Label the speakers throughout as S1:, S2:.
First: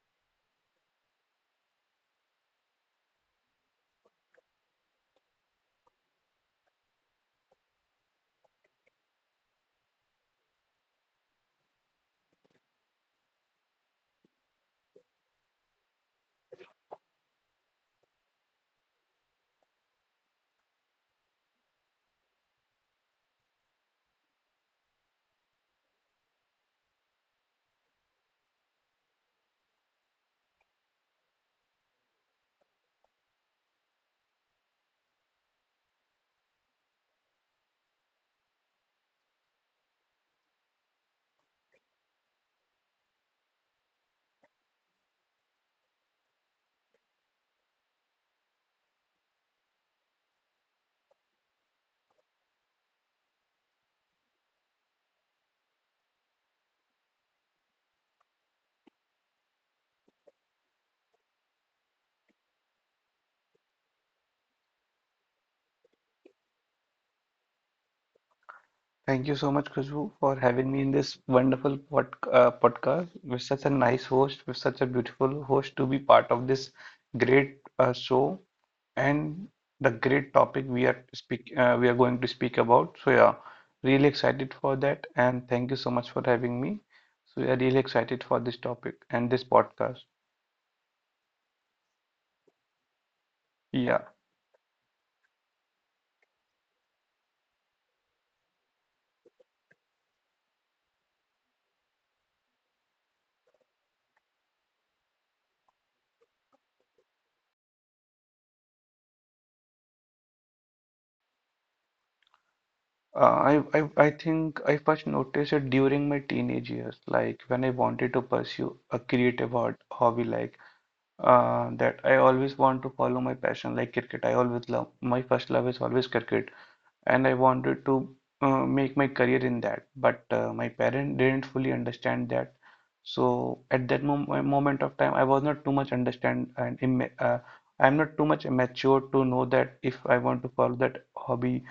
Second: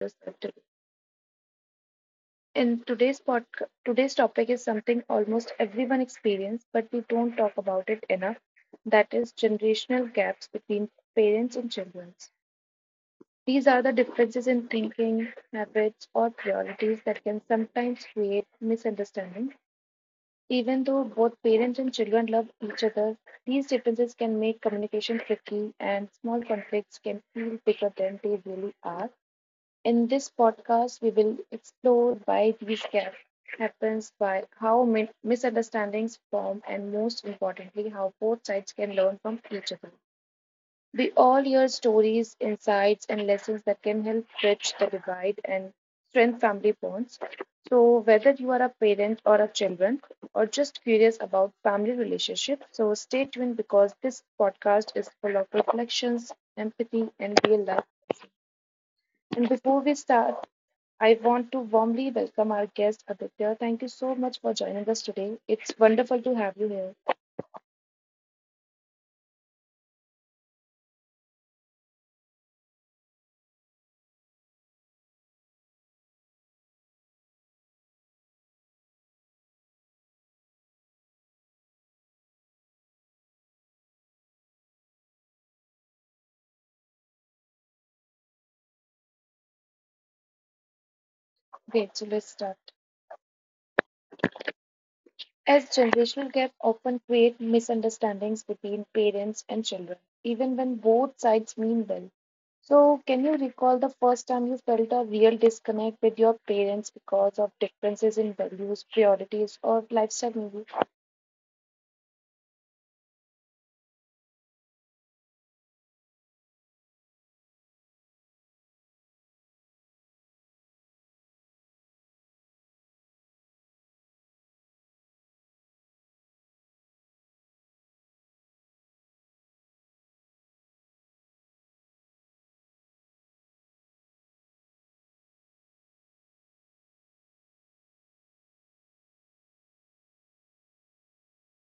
S1: Yourself. To. In today's podcast, today's topic is something almost everyone experiences, but we don't talk about it enough. That is generational gaps between parents and children. These are the differences in thinking, habits, or priorities that can sometimes create misunderstanding. Even though both parents and children love each other, these differences can make communication tricky and small conflicts can feel bigger than they really are. In this podcast, we will explore why these gaps happens, misunderstandings form, and most importantly, how both sides can learn from each other. We all hear stories, insights, and lessons that can help bridge the divide and strengthen family bonds. So, whether you are a parent or a children, or just curious about family relationships, so stay tuned because this podcast is full of reflections, empathy, and real life. And before we start, I want to warmly welcome our guest Aditya. Thank you so much for joining us today. It's wonderful to have you here.
S2: Thank you so much, Khushbu, for having me in this wonderful podcast with such a nice host, with such a beautiful host to be part of this great show and the great topic we are speak we are going to speak about. So, really excited for that, and thank you so much for having me. So yeah, really excited for this topic and this podcast.
S1: Great, so let's start.
S2: Yeah,
S1: As generational gap often create misunderstandings between parents and children, even when both sides mean well. So, can you recall the first time you felt a real disconnect with your parents because of differences in values, priorities, or lifestyle? Maybe?
S2: I think I first noticed it during my teenage years, like when I wanted to pursue a creative art hobby that I always want to follow my passion like cricket. I always love my first love is always cricket, and I wanted to make my career in that. But my parents didn't fully understand that. So at that moment of time, I was not too much understand and I'm not too much mature to know that if I want to follow that hobby,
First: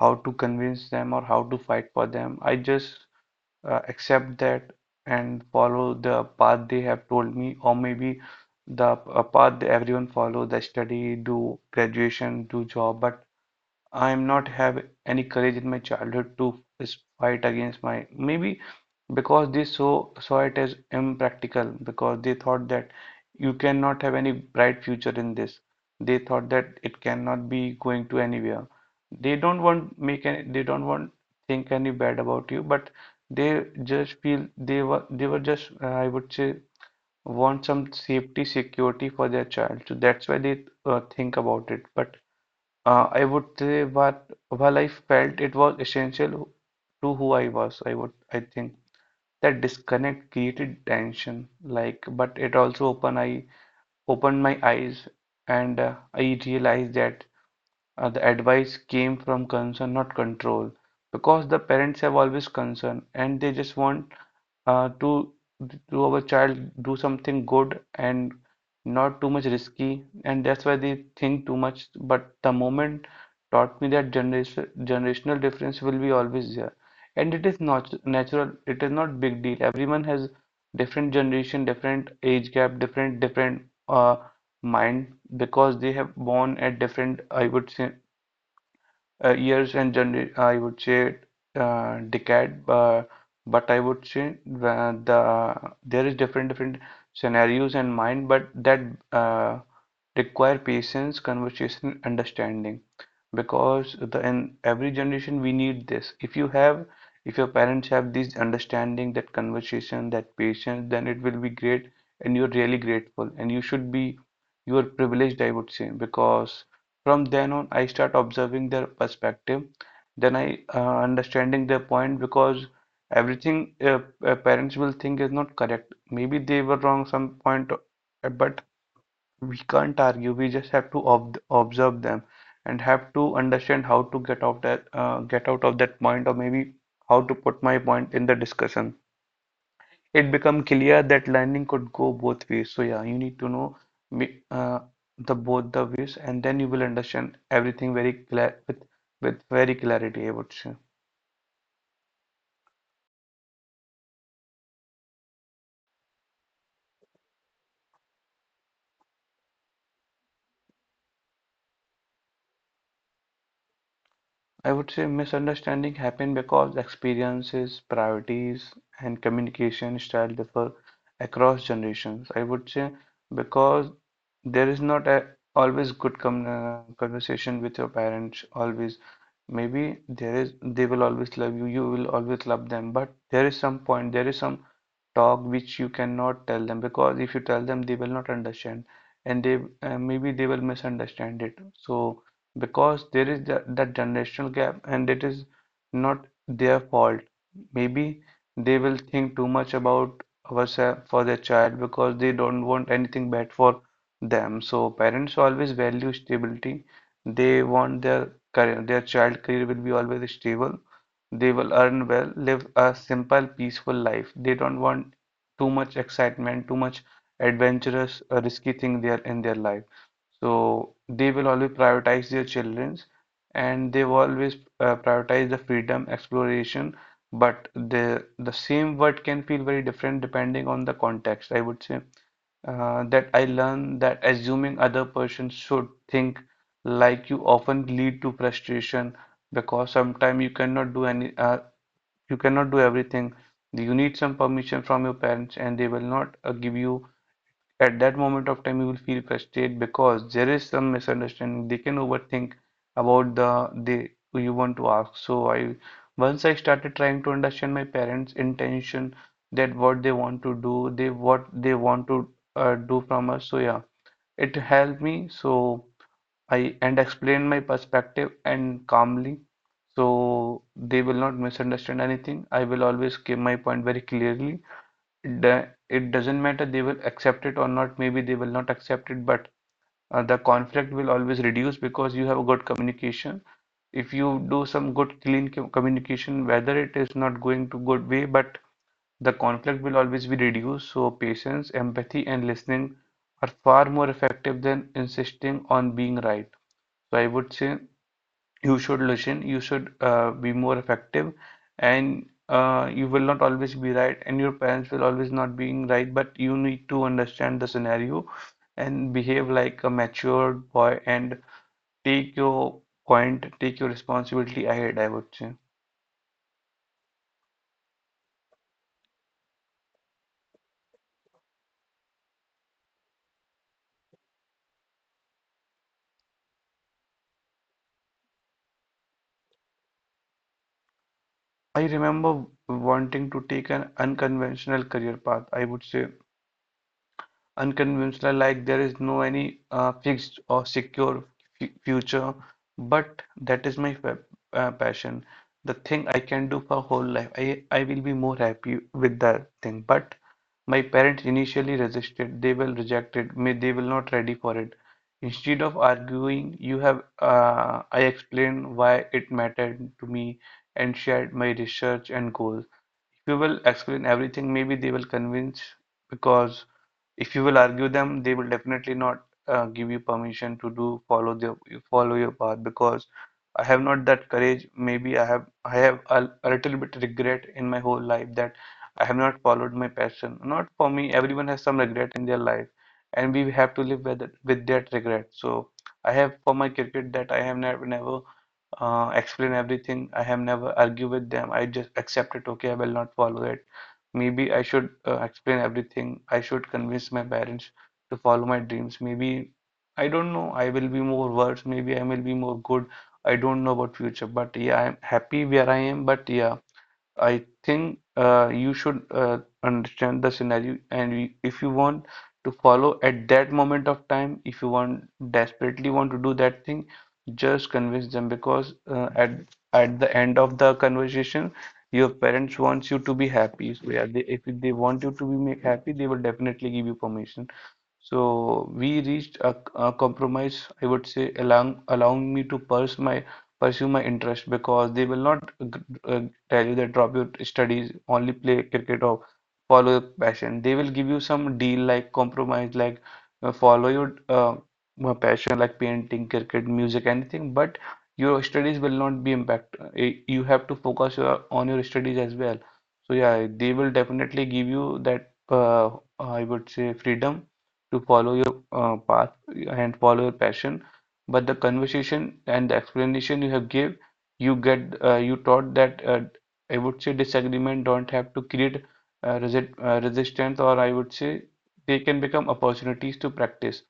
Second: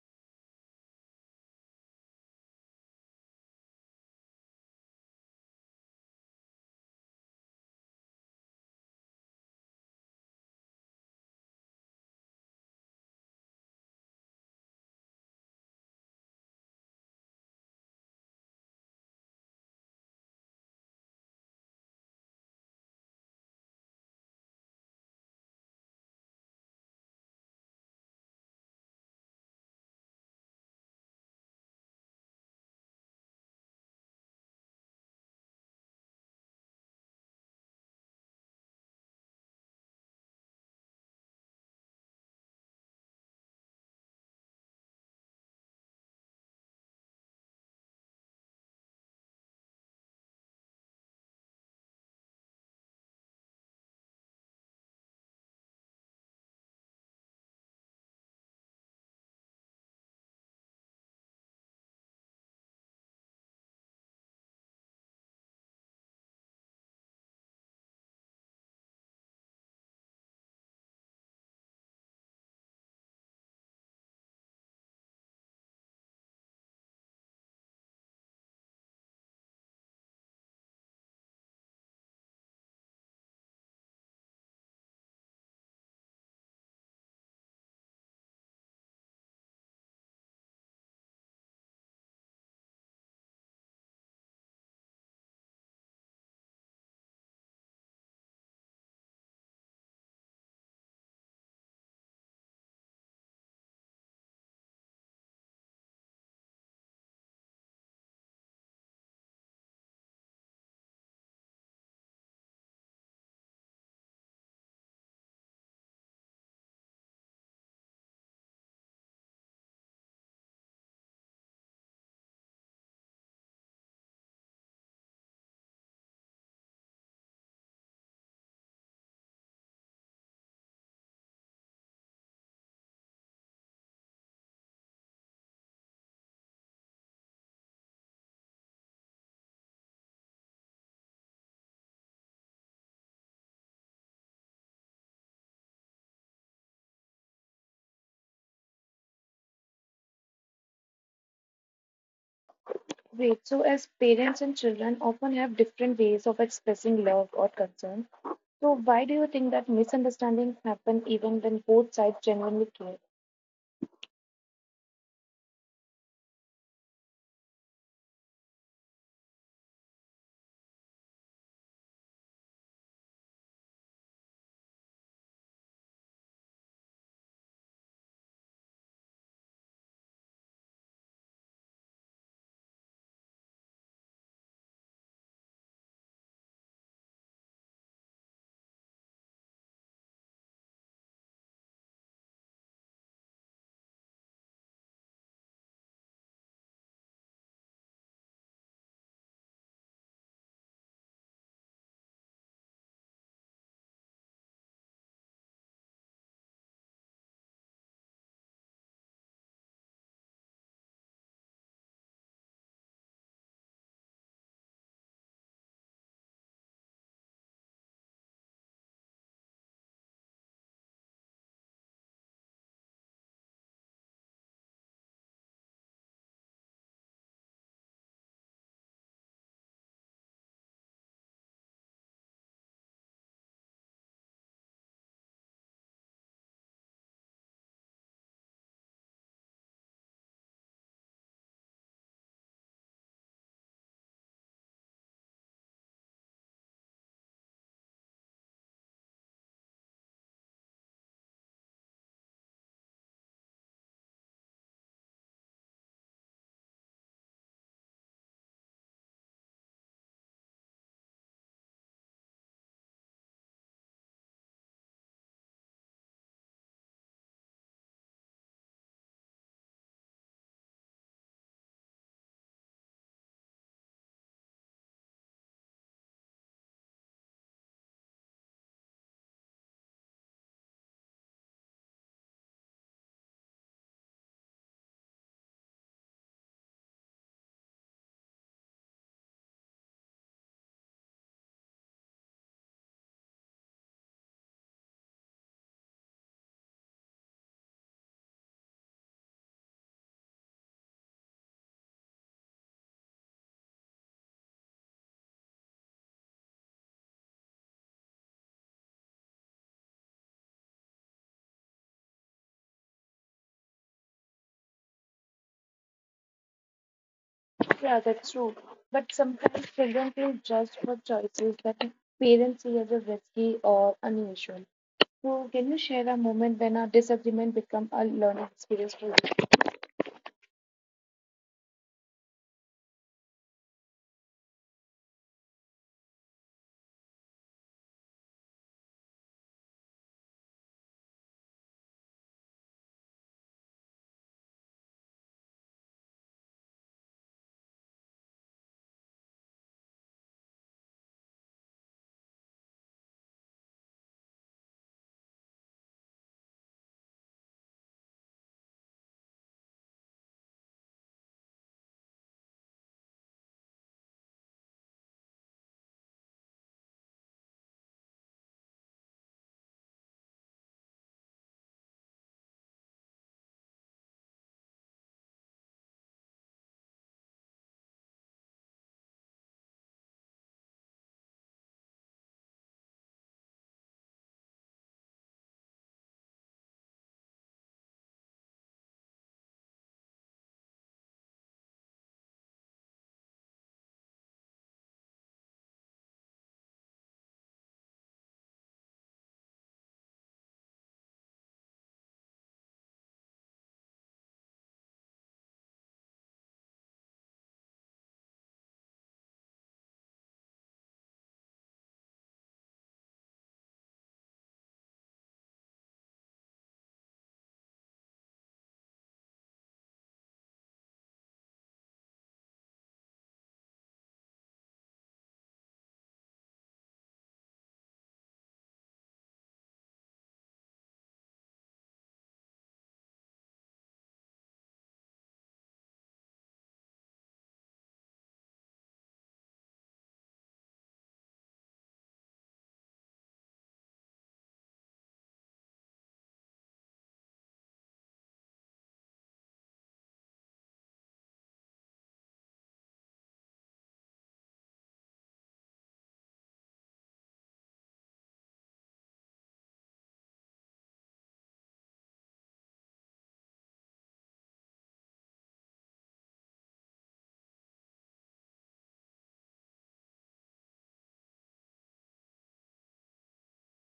S2: how to convince them or how to fight for them. I just accept that and follow the path they have told me, or maybe the path that everyone follow, the study, do graduation, do job. But I'm not have any courage in my childhood to fight against my maybe because they saw it as impractical because they thought that you cannot have any bright future in this, they thought that it cannot be going to anywhere. They don't want make any, they don't want think any bad about you, but they just feel they were just I would say want some safety security for their child. So that's why they think about it. But I would say what while I felt it was essential to who I was, I would I think that disconnect created tension, like, but it also opened my eyes. And I realized that the advice came from concern, not control, because the parents have always concern and they just want uh, to to our child do something good and not too much risky, and that's why they think too much. But the moment taught me that generational difference will be always there, and it is not natural. It is not big deal. Everyone has different generation, different age gap, different uh, mind because they have born at different, I would say, years and gener I would say decade, but I would say there is different scenarios in mind, but that uh, require patience, conversation, understanding, because the in every generation we need this. If you have, if your parents have this understanding, that conversation, that patience, then it will be great, and you're really grateful, and you should be, you are privileged, I would say, because from then on, I start observing their perspective, then I understanding their point because everything parents will think is not correct. Maybe they were wrong some point, but we can't argue. We just have to ob observe them and have to understand how to get out that, get out of that point, or maybe how to put my point in the discussion. It become clear that learning could go both ways. So yeah, you need to know uh, the both the ways, and then you will understand everything very clear with very clarity, I would say.
S1: Great. So, as parents and children often have different ways of expressing love or concern, so why do you think that misunderstandings happen even when both sides genuinely care?
S2: I would say misunderstanding happen because experiences, priorities, and communication style differ across generations. I would say because there is not a always good com conversation with your parents always. Maybe there is, they will always love you, you will always love them, but there is some point, there is some talk which you cannot tell them because if you tell them they will not understand and they maybe they will misunderstand it. So because there is that generational gap and it is not their fault. Maybe they will think too much about ourselves for their child because they don't want anything bad for them. So parents always value stability. They want their career, their child career will be always stable. They will earn well, live a simple, peaceful life. They don't want too much excitement, too much adventurous, risky thing there in their life. So they will always prioritize their children's, and they will always prioritize the freedom, exploration. But the same word can feel very different depending on the context. I would say that I learned that assuming other person should think like you often lead to frustration because sometimes you cannot do any you cannot do everything. You need some permission from your parents and they will not give you at that moment of time, you will feel frustrated because there is some misunderstanding. They can overthink about the they who you want to ask. So I once I started trying to understand my parents' intention, that what they want to do, they what they want to do from us. So yeah, it helped me. So I and explained my perspective and calmly. So they will not misunderstand anything. I will always give my point very clearly it doesn't matter they will accept it or not, maybe they will not accept it, but the conflict will always reduce because you have a good communication. If you do some good, clean communication, whether it is not going to good way, but the conflict will always be reduced. So patience, empathy, and listening are far more effective than insisting on being right. So I would say you should listen, you should be more effective, and you will not always be right and your parents will always not being right, but you need to understand the scenario and behave like a matured boy and take your point, take your responsibility ahead, I would say.
S1: Yeah, that's true. But sometimes children feel judged for choices that parents see as a risky or unusual. So, can you share a moment when a disagreement become a learning experience for you?
S2: I remember wanting to take an unconventional career path, I would say unconventional like there is no any fixed or secure future, but that is my passion, the thing I can do for whole life. I will be more happy with that thing, but my parents initially resisted, they will reject it, may they will not ready for it. Instead of arguing you have I explained why it mattered to me and shared my research and goals. If you will explain everything maybe they will convince, because if you will argue them, they will definitely not give you permission to do follow the follow your path because I have not that courage. Maybe I have a little bit regret in my whole life that I have not followed my passion. Not for me, everyone has some regret in their life, and we have to live with it, with that regret. So I have for my cricket that I have never explain everything. I have never argue with them. I just accept it. Okay, I will not follow it. Maybe I should explain everything. I should convince my parents to follow my dreams. Maybe I don't know. I will be more worse. Maybe I will be more good. I don't know about future. But yeah, I'm happy where I am. But yeah, I think you should understand the scenario, and if you want to follow at that moment of time, if you want desperately want to do that thing, just convince them because at the end of the conversation, your parents wants you to be happy. So yeah, they, if they want you to be make happy, they will definitely give you permission. So we reached a compromise, I would say, allowing me to pursue my interest because they will not tell you that drop your studies, only play cricket or follow your passion. They will give you some deal like compromise, like follow your passion like painting, cricket, music, anything. But your studies will not be impact. You have to focus your, on your studies as well. So yeah, they will definitely give you that I would say freedom to follow your path and follow your passion, but the conversation and the explanation you have give, you get you taught that I would say disagreement don't have to create resistance, or I would say they can become opportunities to practice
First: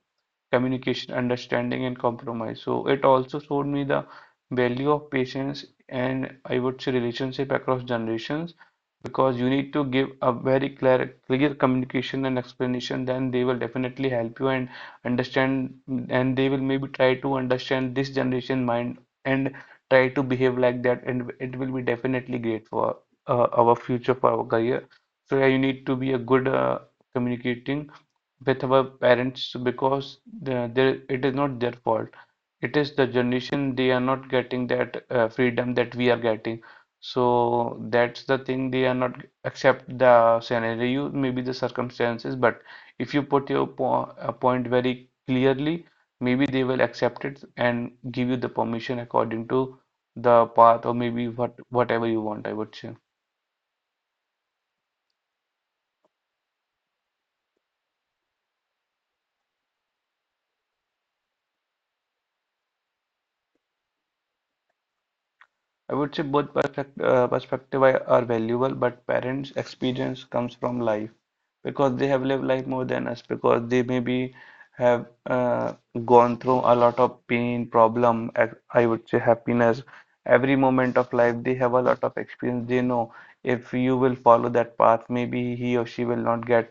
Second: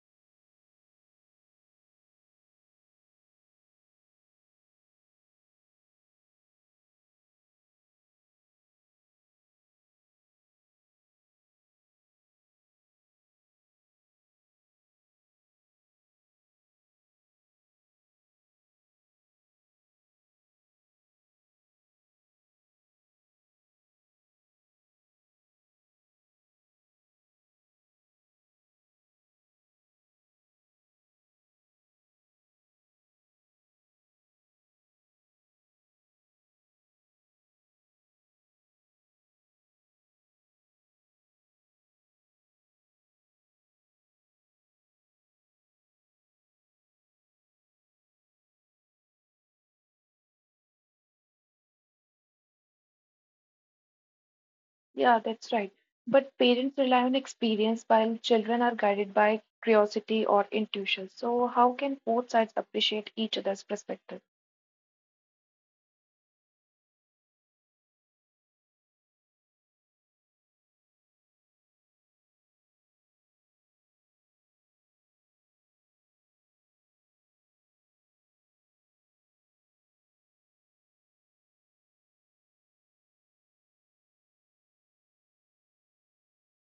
S2: communication, understanding, and compromise. So it also showed me the value of patience and, I would say, relationship across generations because you need to give a very clear, clear communication and explanation, then they will definitely help you and understand, and they will maybe try to understand this generation mind and try to behave like that, and it will be definitely great for our future, for our career. So yeah, you need to be a good communicating with our parents so because the- they, it is not their fault. It is the generation they are not getting that freedom that we are getting. So that's the thing they are not accept the scenario, maybe the circumstances. But if you put your po point very clearly, maybe they will accept it and give you the permission according to the path or maybe whatever you want, I would say.
S1: Yeah, that's right. But parents rely on experience while children are guided by curiosity or intuition. So, how can both sides appreciate each other's perspective?
S2: I would say both perspective, perspective are valuable, but parents' experience comes from life because they have lived life more than us because they maybe have gone through a lot of pain, problem, I would say happiness. Every moment of life, they have a lot of experience. They know if you will follow that path, maybe he or she will not get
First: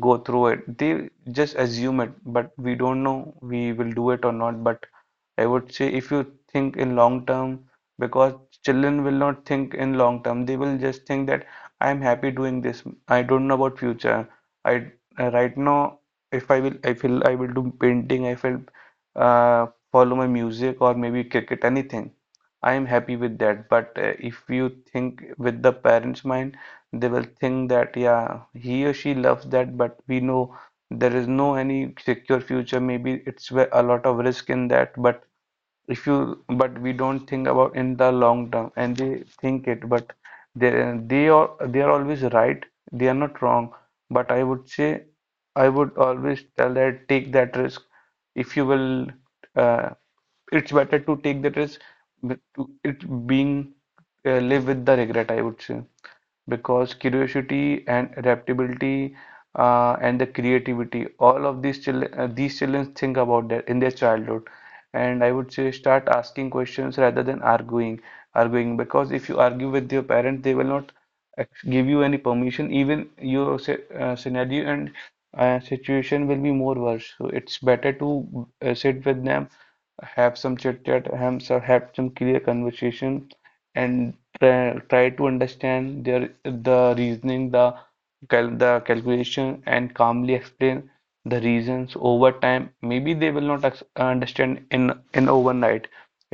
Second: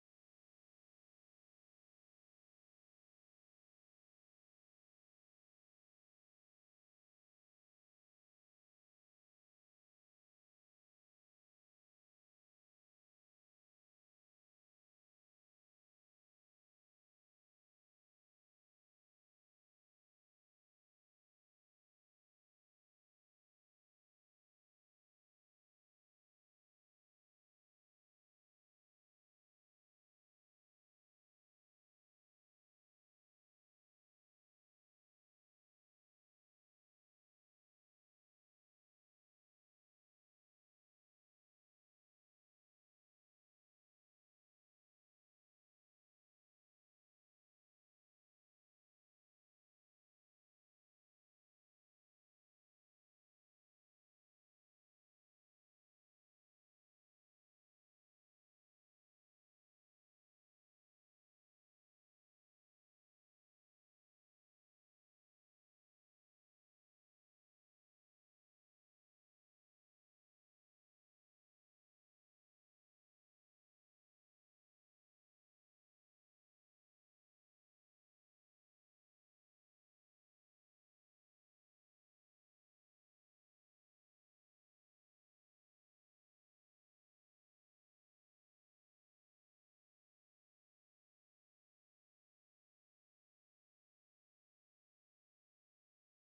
S2: go through it. They just assume it, but we don't know we will do it or not. But I would say if you think in long term because children will not think in long term. They will just think that I am happy doing this. I don't know about future. I Right now, if I will, I feel I will do painting. I will uh, follow my music or maybe cricket, anything. I am happy with that. But if you think with the parents' mind, they will think that yeah, he or she loves that, but we know there is no any secure future. Maybe it's where a lot of risk in that, but if you but we don't think about in the long term and they think it but they they are always right. They are not wrong, but I would say I would always tell that take that risk. If you will uh, it's better to take the risk but to it being live with the regret, I would say, because curiosity and adaptability and the creativity, all of these children think about that in their childhood. And I would say start asking questions rather than arguing, because if you argue with your parents they will not give you any permission, even your scenario and situation will be more worse. So it's better to sit with them, have some chit chat, have some clear conversation, and try to understand the reasoning, the cal the calculation, and calmly explain the reasons over time. Maybe they will not understand in overnight.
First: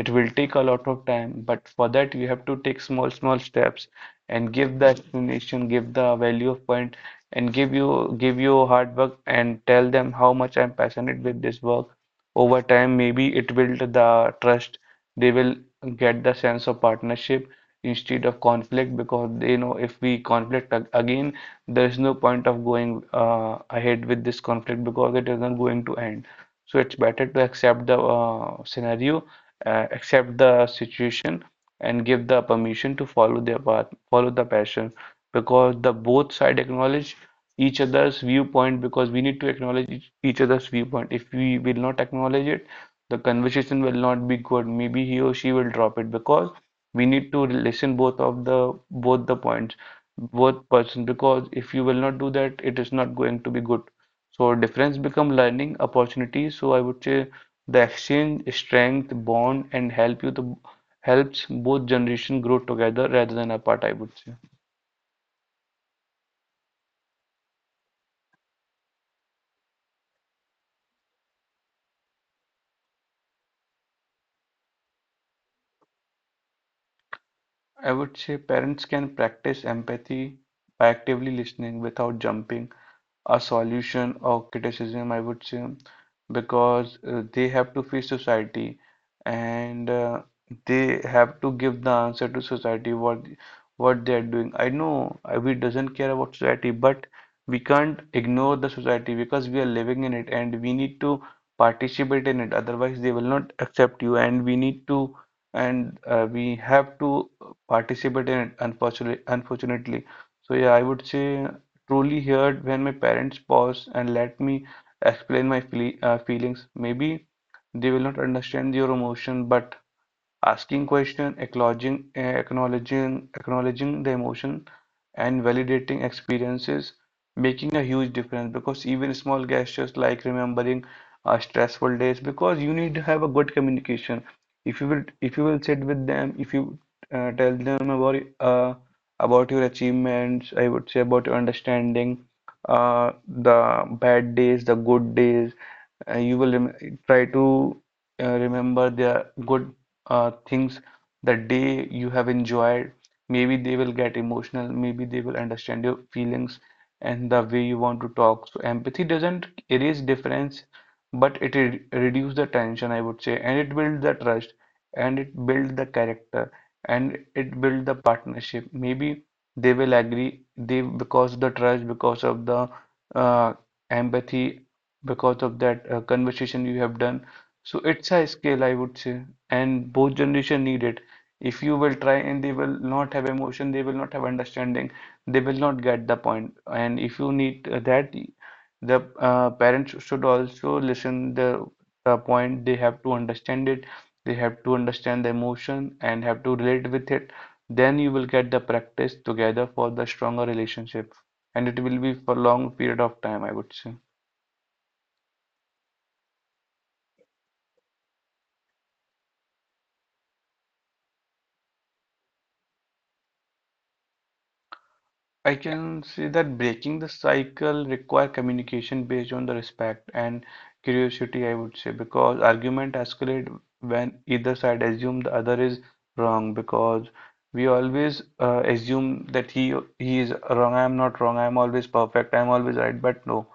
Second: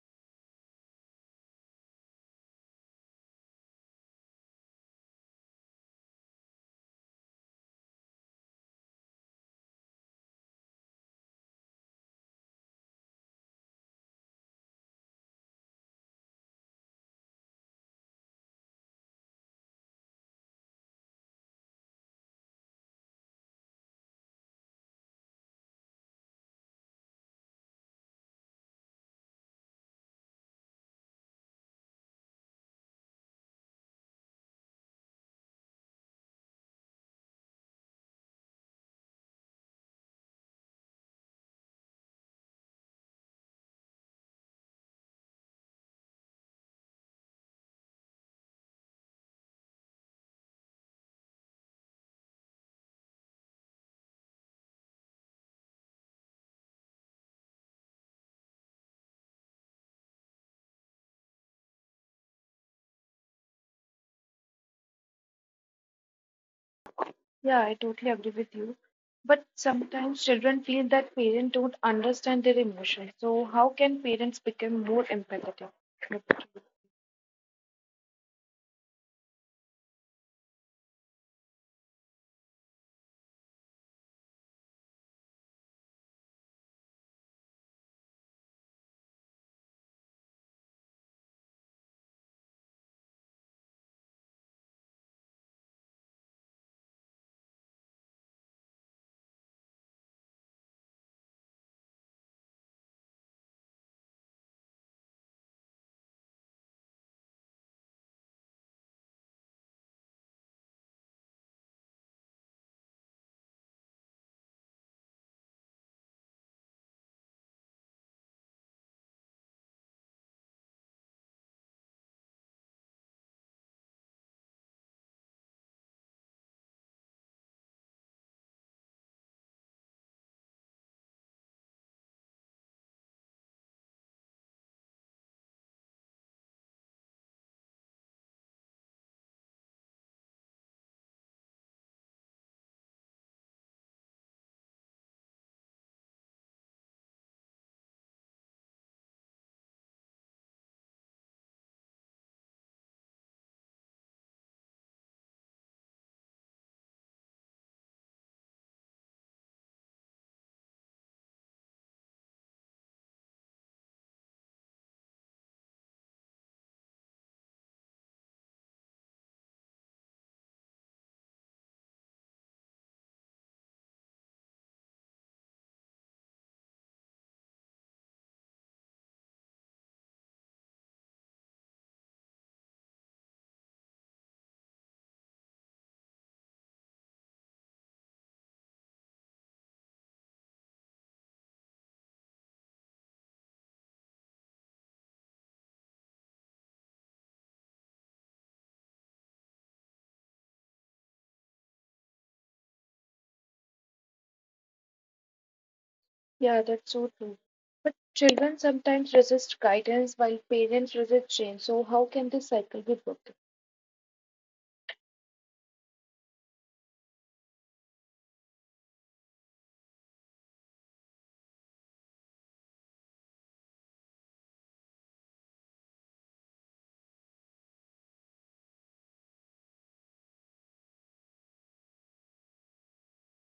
S2: It will take a lot of time, but for that you have to take small small steps and give the explanation, give the value of point, and give you hard work and tell them how much I'm passionate with this work. Over time maybe it build the trust. They will get the sense of partnership instead of conflict, because they know if we conflict again there is no point of going ahead with this conflict because it isn't going to end. So it's better to accept the scenario, accept the situation and give the permission to follow their path, follow the passion, because the both side acknowledge each other's viewpoint. Because we need to acknowledge each other's viewpoint. If we will not acknowledge it, the conversation will not be good. Maybe he or she will drop it, because we need to listen both of the both the points, both person. Because if you will not do that, it is not going to be good. So difference become learning opportunities. So I would say the exchange, strength, bond, and help you to helps both generation grow together rather than apart, I would say.
S1: Yeah, I totally agree with you. But sometimes children feel that parents don't understand their emotions. So how can parents become more empathetic?
S2: I would say parents can practice empathy by actively listening without jumping a solution or criticism, I would say, because they have to face society and they have to give the answer to society what they are doing. I know we doesn't care about society, but we can't ignore the society because we are living in it and we need to participate in it. Otherwise, they will not accept you, and we have to participate in it. Unfortunately. So yeah, I would say truly heard when my parents pause and let me explain my feelings. Maybe they will not understand your emotion, but asking question, acknowledging the emotion, and validating experiences, making a huge difference. Because even small gestures like remembering stressful days, because you need to have a good communication. If you will sit with them, if you tell them about your achievements, I would say about your understanding, the bad days, the good days, you will try to remember their good things that they you have enjoyed. Maybe they will get emotional, maybe they will understand your feelings and the way you want to talk. So empathy doesn't erase difference, but it re reduce the tension, I would say, and it builds the trust, and it builds the character, and it builds the partnership. Maybe they will agree they because the trust because of the uh, empathy, because of that conversation you have done. So it's a skill, I would say, and both generation need it. If you will try and they will not have emotion, they will not have understanding, they will not get the point. And if you need that, the parents should also listen the point. They have to understand it. They have to understand the emotion and have to relate with it. Then you will get the practice together for the stronger relationship, and it will be for long period of time, I would say.
S1: Yeah, that's so true. But children sometimes resist guidance while parents resist change. So how can this cycle be broken?
S2: I can say that breaking the cycle require communication based on the respect and curiosity, I would say, because argument escalate when either side assume the other is wrong. Because we always assume that he is wrong, I am not wrong, I am always perfect, I am always right, but no,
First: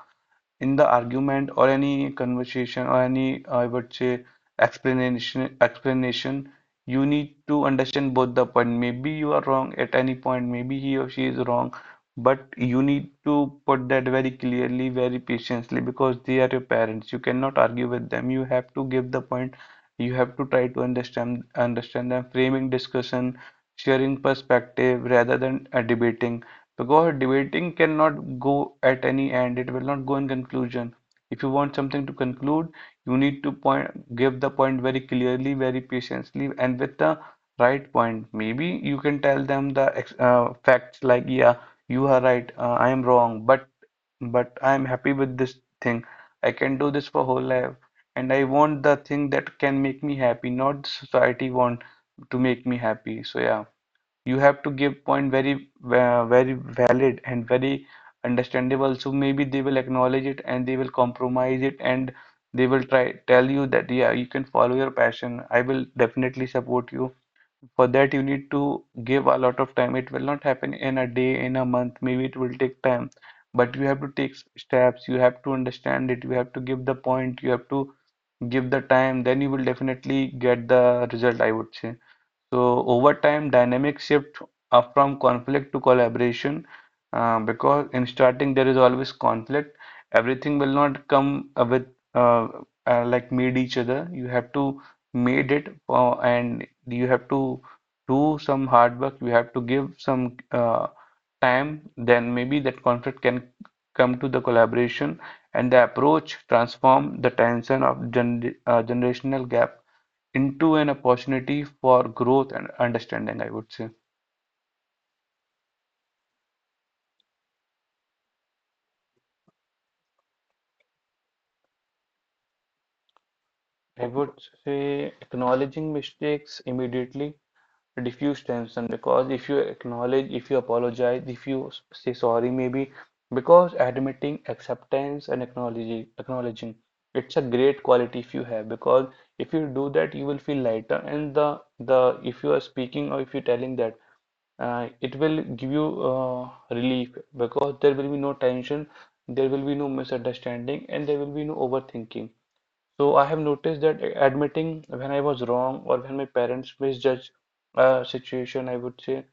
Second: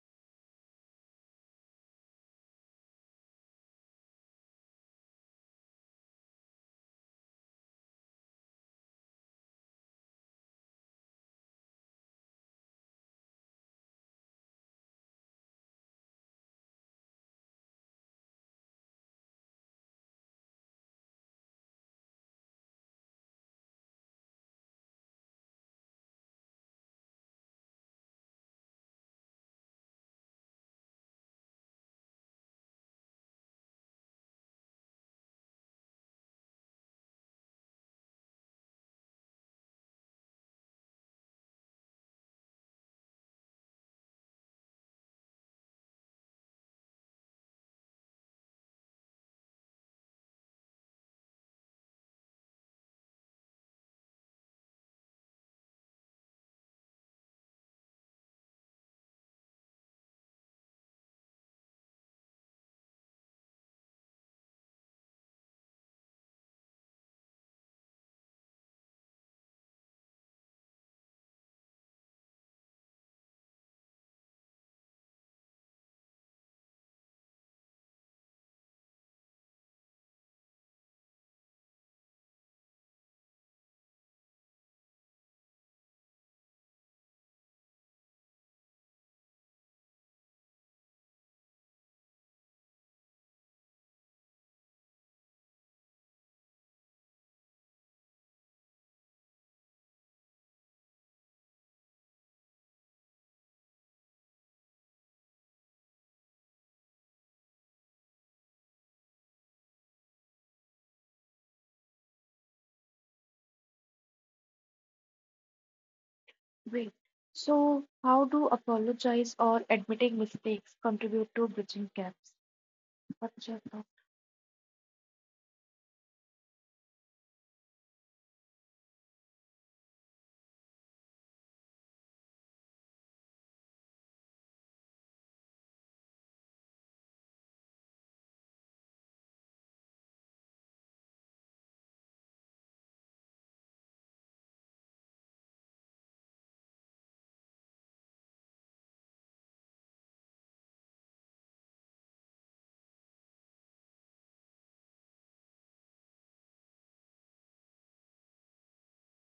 S2: in the argument or any conversation or any I would say explanation, you need to understand both the point. Maybe you are wrong at any point, maybe he or she is wrong, but you need to put that very clearly, very patiently, because they are your parents, you cannot argue with them, you have to give the point. You have to try to understand them, framing discussion, sharing perspective rather than debating, because debating cannot go at any end, it will not go in conclusion. If you want something to conclude, you need to point, give the point very clearly, very patiently, and with the right point. Maybe you can tell them the facts like, yeah, you are right, I am wrong, but I am happy with this thing. I can do this for whole life, and I want the thing that can make me happy, not the society want to make me happy. So yeah, you have to give point very valid and very understandable, so maybe they will acknowledge it and they will compromise it, and they will try tell you that yeah, you can follow your passion, I will definitely support you. For that you need to give a lot of time, it will not happen in a day, in a month, maybe it will take time, but you have to take steps, you have to understand it, you have to give the point, you have to give the time, then you will definitely get the result, I would say. So over time, dynamic shift from conflict to collaboration, because in starting there is always conflict. Everything will not come with uh, like made each other. You have to made it and you have to do some hard work. You have to give some time. Then maybe that conflict can come to the collaboration, and the approach transform the tension of generational gap into an opportunity for growth and understanding, I would say.
S1: Wait. So how do apologize or admitting mistakes contribute to bridging gaps? What's your thought?
S2: I would say acknowledging mistakes immediately, diffuse tension, because if you acknowledge, if you apologize, if you say sorry, maybe because admitting acceptance and acknowledging, it's a great quality if you have. Because if you do that, you will feel lighter, and the if you are speaking or if you're telling that, it will give you relief, because there will be no tension, there will be no misunderstanding, and there will be no overthinking. So I have noticed that admitting when I was wrong or when my parents misjudge a situation, I would say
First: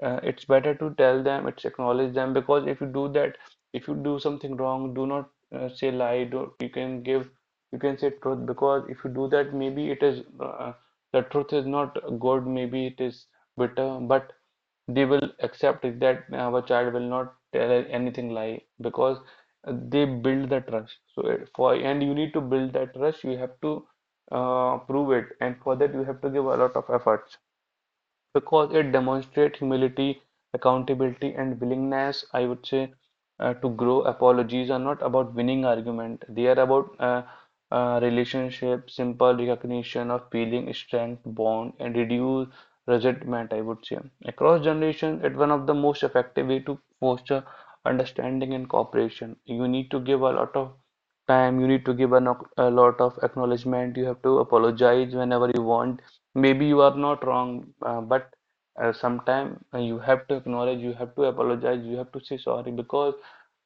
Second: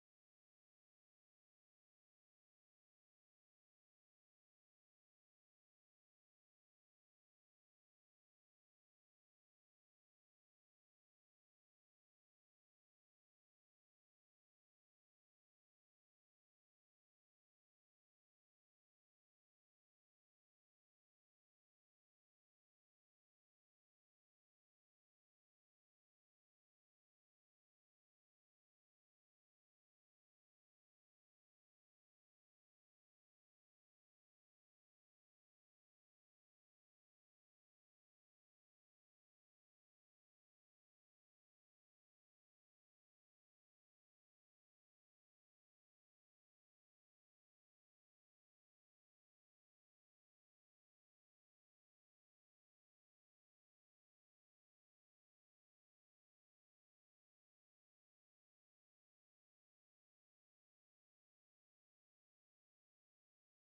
S2: it's better to tell them, it's acknowledge them, because if you do that, if you do something wrong, do not say lie. Do you can give, you can say truth because if you do that, maybe it is the truth is not good, maybe it is bitter, but they will accept it that our child will not tell anything lie because they build the trust so it- for and you need to build that trust. You have to prove it, and for that you have to give a lot of effort because it demonstrates humility, accountability, and willingness, I would say, to grow. Apologies are not about winning argument. They are about relationship, simple recognition of feeling, strength, bond, and reduce resentment, I would say. Across generations, it's one of the most effective way to foster understanding and cooperation. You need to give a lot of time, you need to give a, a lot of acknowledgement, you have to apologize whenever you want. Maybe you are not wrong, but sometime you have to acknowledge, you have to apologize, you have to say sorry because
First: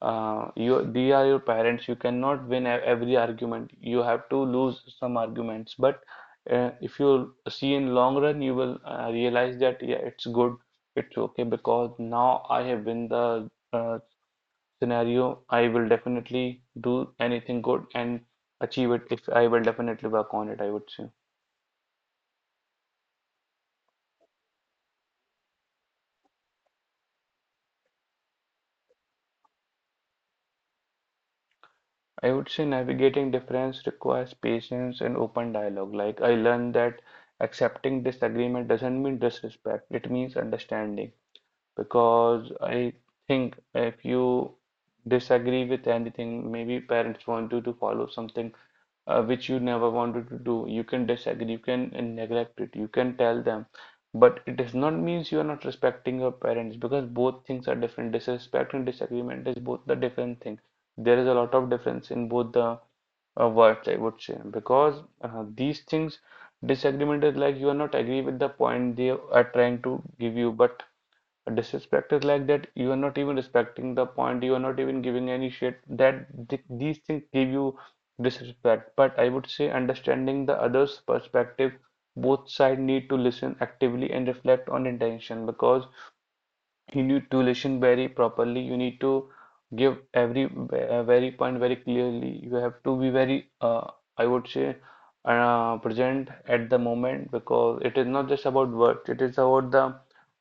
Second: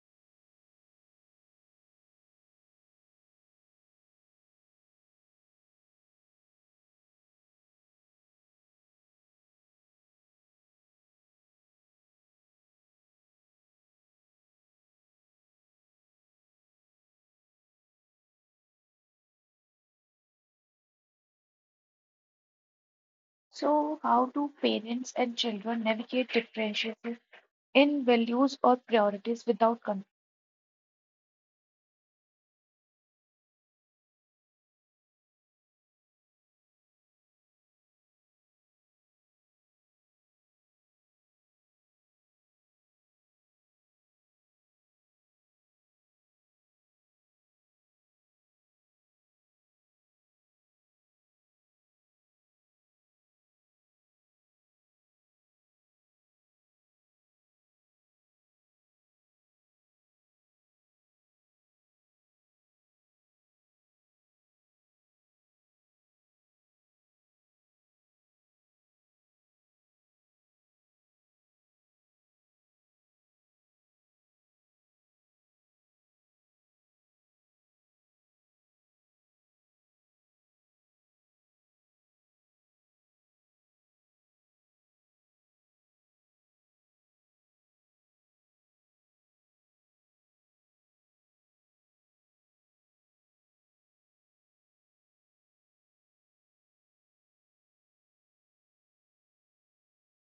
S2: you they are your parents. You cannot win every argument. You have to lose some arguments. But if you see in long run, you will realize that yeah, it's good, it's okay because now I have win the scenario. I will definitely do anything good and achieve it if I will definitely work on it, I would say.
S1: So how do parents and children navigate differences in values or priorities without conflict?
S2: I would say navigating difference requires patience and open dialogue. Like I learned that accepting disagreement doesn't mean disrespect, it means understanding. Because I think if you disagree with anything, maybe parents want you to follow something which you never wanted to do. You can disagree, you can neglect it, you can tell them, but it does not means you are not respecting your parents because both things are different. Disrespect and disagreement is both the different thing. There is a lot of difference in both the words, I would say, because these things disagreement is like you are not agree with the point they are trying to give you, but a disrespect is like that you are not even respecting the point, you are not even giving any shit. That th these things give you disrespect. But I would say understanding the other's perspective, both side need to listen actively and reflect on intention. Because you need to listen very properly, you need to give every very point very clearly, you have to be very I would say present at the moment because it is not just about words, it is about the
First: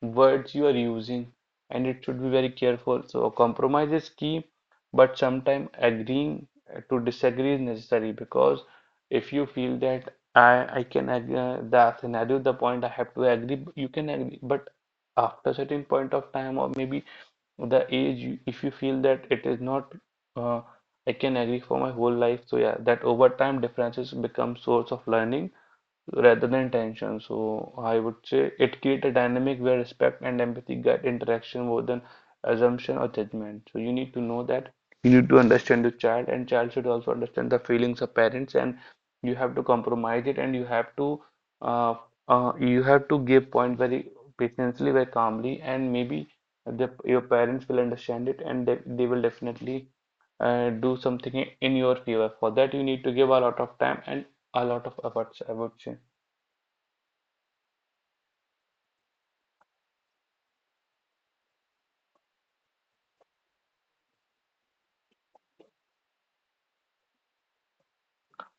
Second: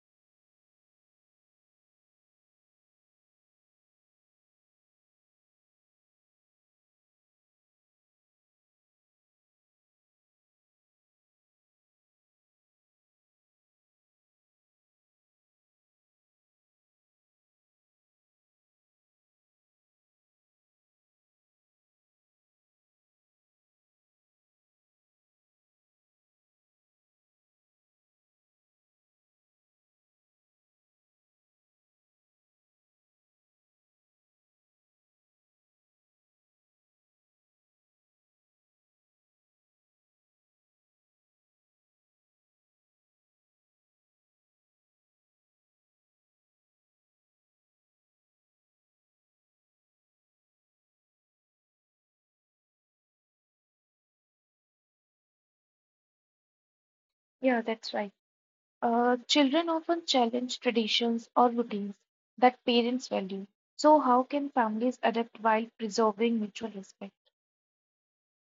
S2: words you are using and it should be very careful. So compromise is key, but sometimes agreeing to disagree is necessary because if you feel that I can agree, the scenario, the point I have to agree, you can agree, but after certain point of time or maybe the age. If you feel that it is not uh, I can agree for my whole life. So yeah, that over time differences become source of learning rather than tension. So I would say it creates a dynamic where respect and empathy guide interaction more than assumption or judgment. So you need to know that you need to understand the child, and child should also understand the feelings of parents, and you have to compromise it, and uh, you have to give point very patiently, very calmly, and maybe your parents will understand it, and they will definitely do something in your favor. For that, you need to give a lot of time and a lot of efforts, I would say.
S1: Yeah, that's right. Children often challenge traditions or routines that parents value. So, how can families adapt while preserving mutual respect?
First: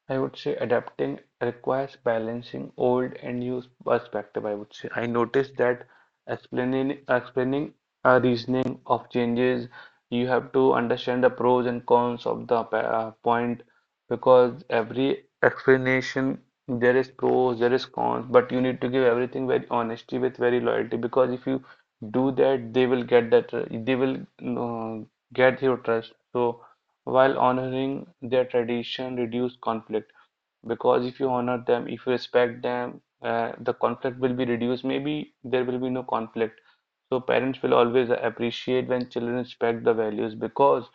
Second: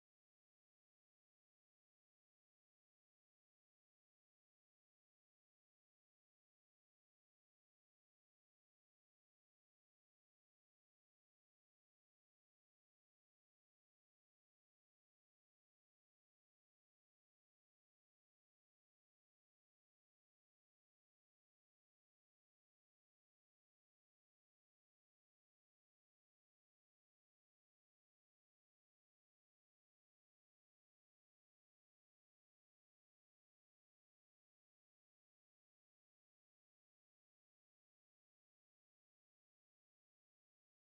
S2: I would say adapting requires balancing old and new perspective. I would say I noticed that explaining a reasoning of changes, you have to understand the pros and cons of the point because every explanation there is pros, there is cons, but you need to give everything very honesty with very loyalty because if you do that, they will get that they will uh, get your trust. So while honoring their tradition reduce conflict. Because if you honor them, if you respect them, the conflict will be reduced, maybe there will be no conflict. So parents will always appreciate when children respect the values because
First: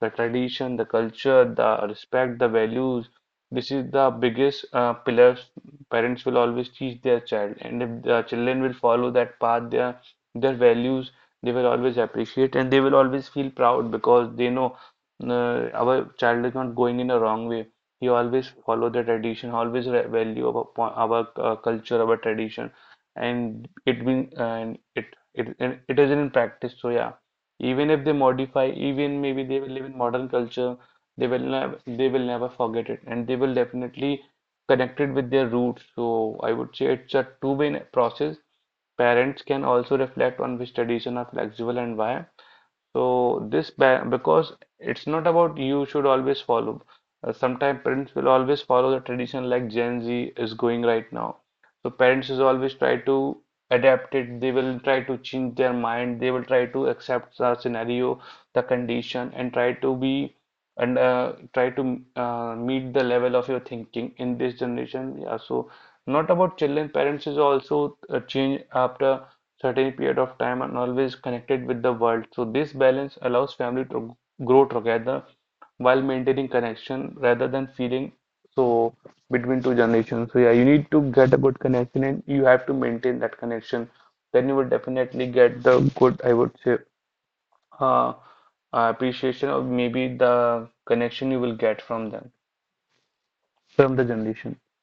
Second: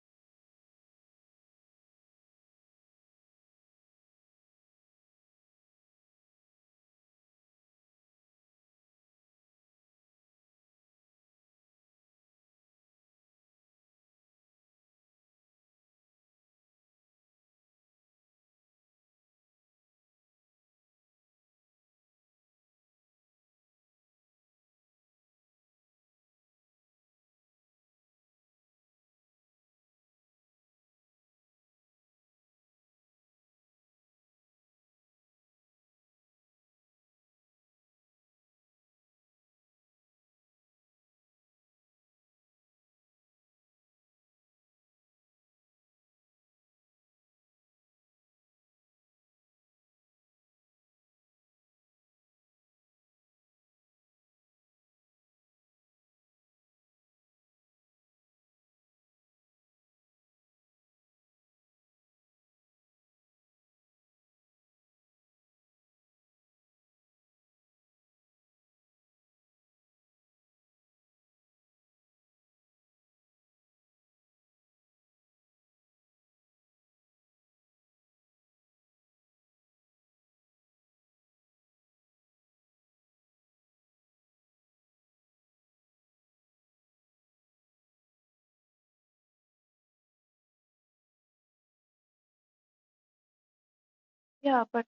S2: the tradition, the culture, the respect, the values, this is the biggest pillars parents will always teach their child. And if the children will follow that path, their values, they will always appreciate and they will always feel proud because they know our child is not going in a wrong way. He always follow the tradition, always value our, our culture, our tradition, and it been and it and it is in practice. So yeah, even if they modify, even maybe they will live in modern culture, they will never forget it, and they will definitely connect it with their roots. So I would say it's a two-way process. Parents can also reflect on which tradition are flexible and why. So because it's not about you should always follow. Sometimes parents will always follow the tradition like Gen Z is going right now. So parents is always try to adapt it. They will try to change their mind. They will try to accept the scenario, the condition, and try to be and try to meet the level of your thinking in this generation. Yeah. So not about children. Parents is also change after certain period of time and always connected with the world. So this balance allows family to grow together while maintaining connection rather than feeling so between two generations. So yeah, you need to get a good connection and you have to maintain that connection. Then you will definitely get the good, I would say, uh, appreciation or maybe the connection you will get from them, from the generation.
S1: Yeah, but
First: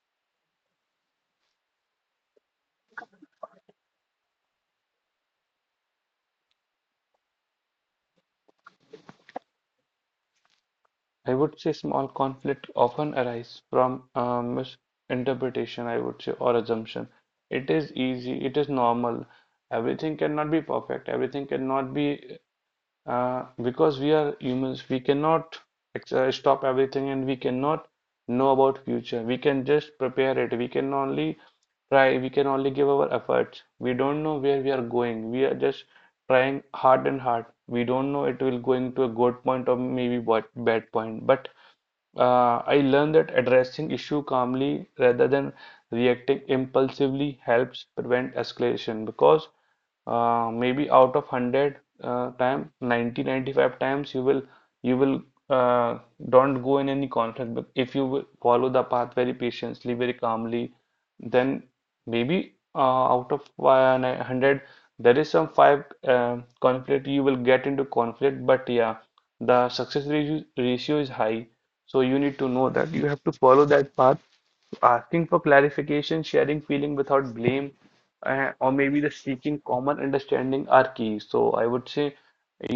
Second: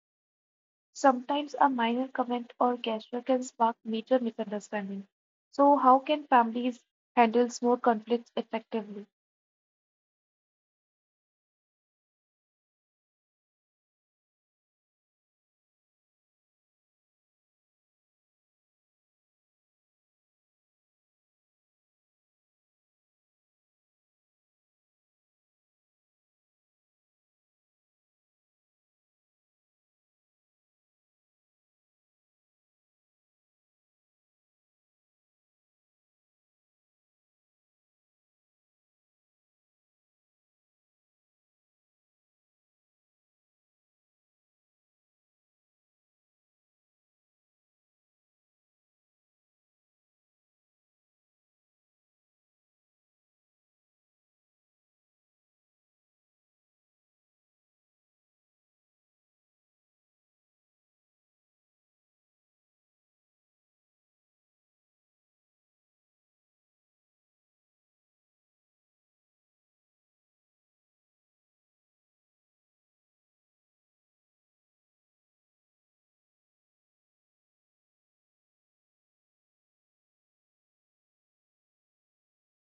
S1: sometimes a minor comment or gesture can spark major misunderstanding. So, how can families handle small conflicts effectively?
S2: I would say small conflict often arise from misinterpretation, I would say, or assumption. It is easy, it is normal. Everything cannot be perfect, everything cannot be because we are humans, we cannot stop everything and we cannot know about future. We can just prepare it. We can only try. We can only give our efforts. We don't know where we are going. We are just trying hard and hard. We don't know it will going to a good point or maybe what bad point. But I learned that addressing issue calmly rather than reacting impulsively helps prevent escalation because maybe out of 100 time ninety ninety five times you will uh, don't go in any conflict. But if you will follow the path very patiently, very calmly, then maybe out of 100, there is some five conflict, you will get into conflict. But yeah, the success ratio is high. So you need to know that you have to follow that path, asking for clarification, sharing feeling without blame or maybe the seeking common understanding are key. So I would say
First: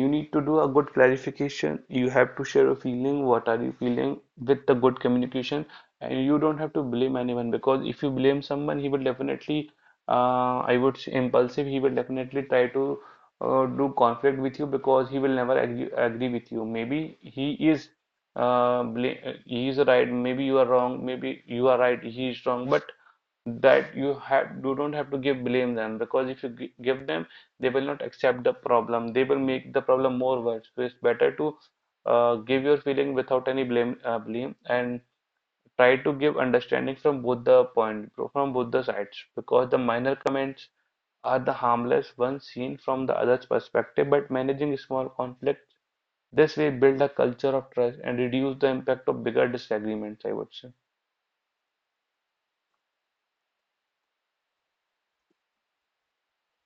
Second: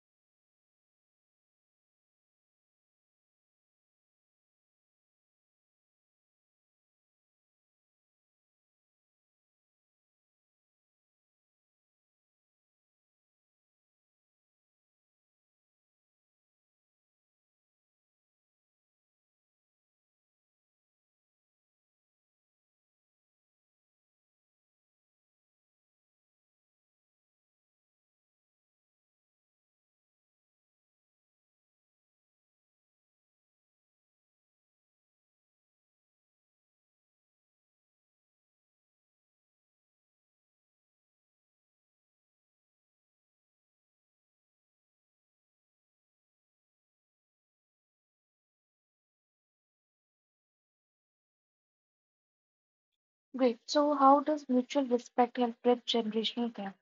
S2: you need to do a good clarification. You have to share a feeling. What are you feeling with the good communication? And you don't have to blame anyone because if you blame someone, he will definitely, I would say, impulsive. He will definitely try to do conflict with you because he will never agree with you. Maybe he is he is right. Maybe you are wrong. Maybe you are right. He is wrong. But that you have you don't have to give blame them. Because if you give them, they will not accept the problem, they will make the problem more worse. So it's better to give your feeling without any blame and try to give understanding from both the point, from both the sides, because the minor comments are the harmless ones seen from the other's perspective. But managing small conflicts this way build a culture of trust and reduce the impact of bigger disagreements, I would say.
S1: Great. So, how does mutual respect help bridge generational gaps?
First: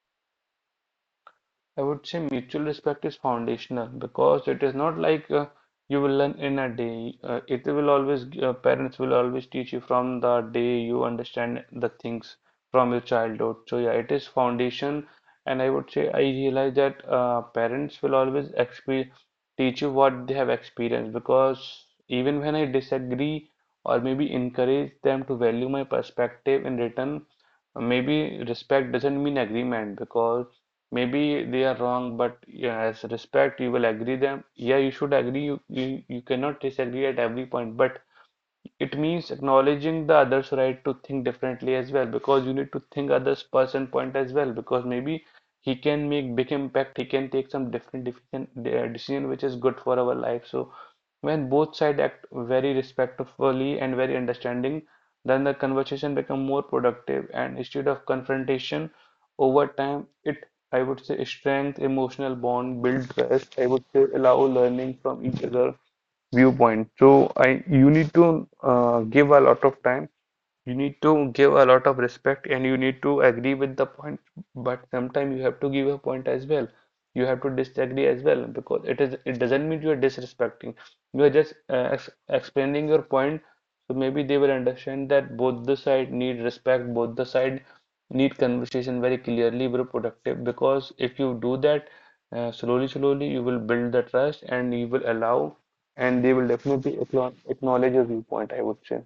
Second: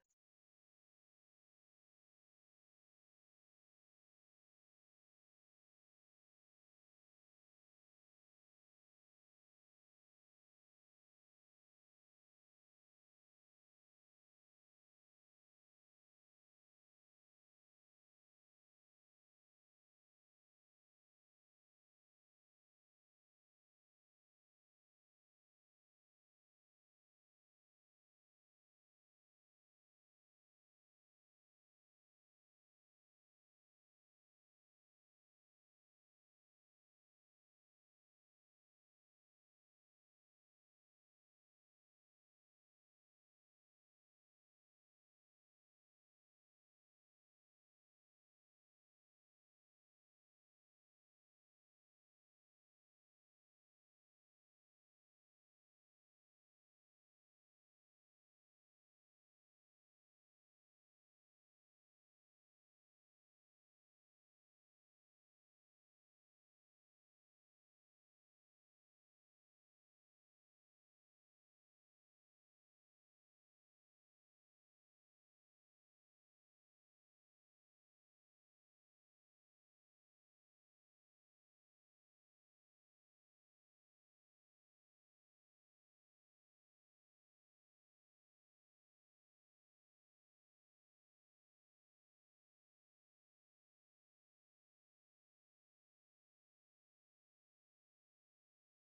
S2: I would say mutual respect is foundational because it is not like you will learn in a day. Parents will always teach you from the day you understand the things from your childhood. So yeah, it is foundation. And I would say I realize that parents will always exp teach you what they have experienced. Because even when I disagree or maybe encourage them to value my perspective in return, maybe respect doesn't mean agreement. Because maybe they are wrong, but yeah, as respect, you will agree them. Yeah, you should agree. You cannot disagree at every point, but it means acknowledging the other's right to think differently as well, because you need to think others' person point as well, because maybe he can make big impact, he can take some different decision which is good for our life. So when both sides act very respectfully and very understanding, then the conversation become more productive and instead of confrontation over time, it I would say strength, emotional bond, build trust. I would say allow learning from each other viewpoint. So I you need to give a lot of time, you need to give a lot of respect, and you need to agree with the point, but sometimes you have to give a point as well. You have to disagree as well because it is it doesn't mean you are disrespecting. You are just ex explaining your point, so maybe they will understand that both the side need respect, both the side need conversation very clearly, very productive. Because if you do that slowly, slowly, you will build the trust and you will allow, and they will definitely acknowledge your viewpoint, I would say.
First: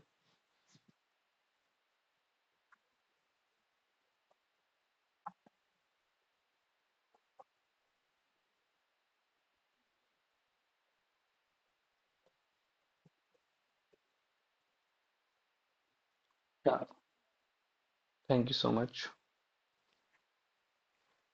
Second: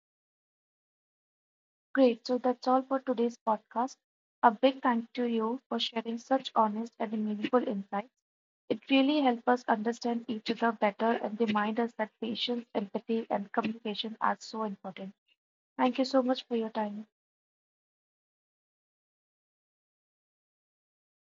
S1: Great. So, that's all for today's podcast. A big thank to you for sharing such honest and meaningful insights. It really helps us understand each other better and remind us that patience, empathy, and communication are so important. Thank you so much for your
S2: Yeah.
S1: time.
S2: Thank you so much.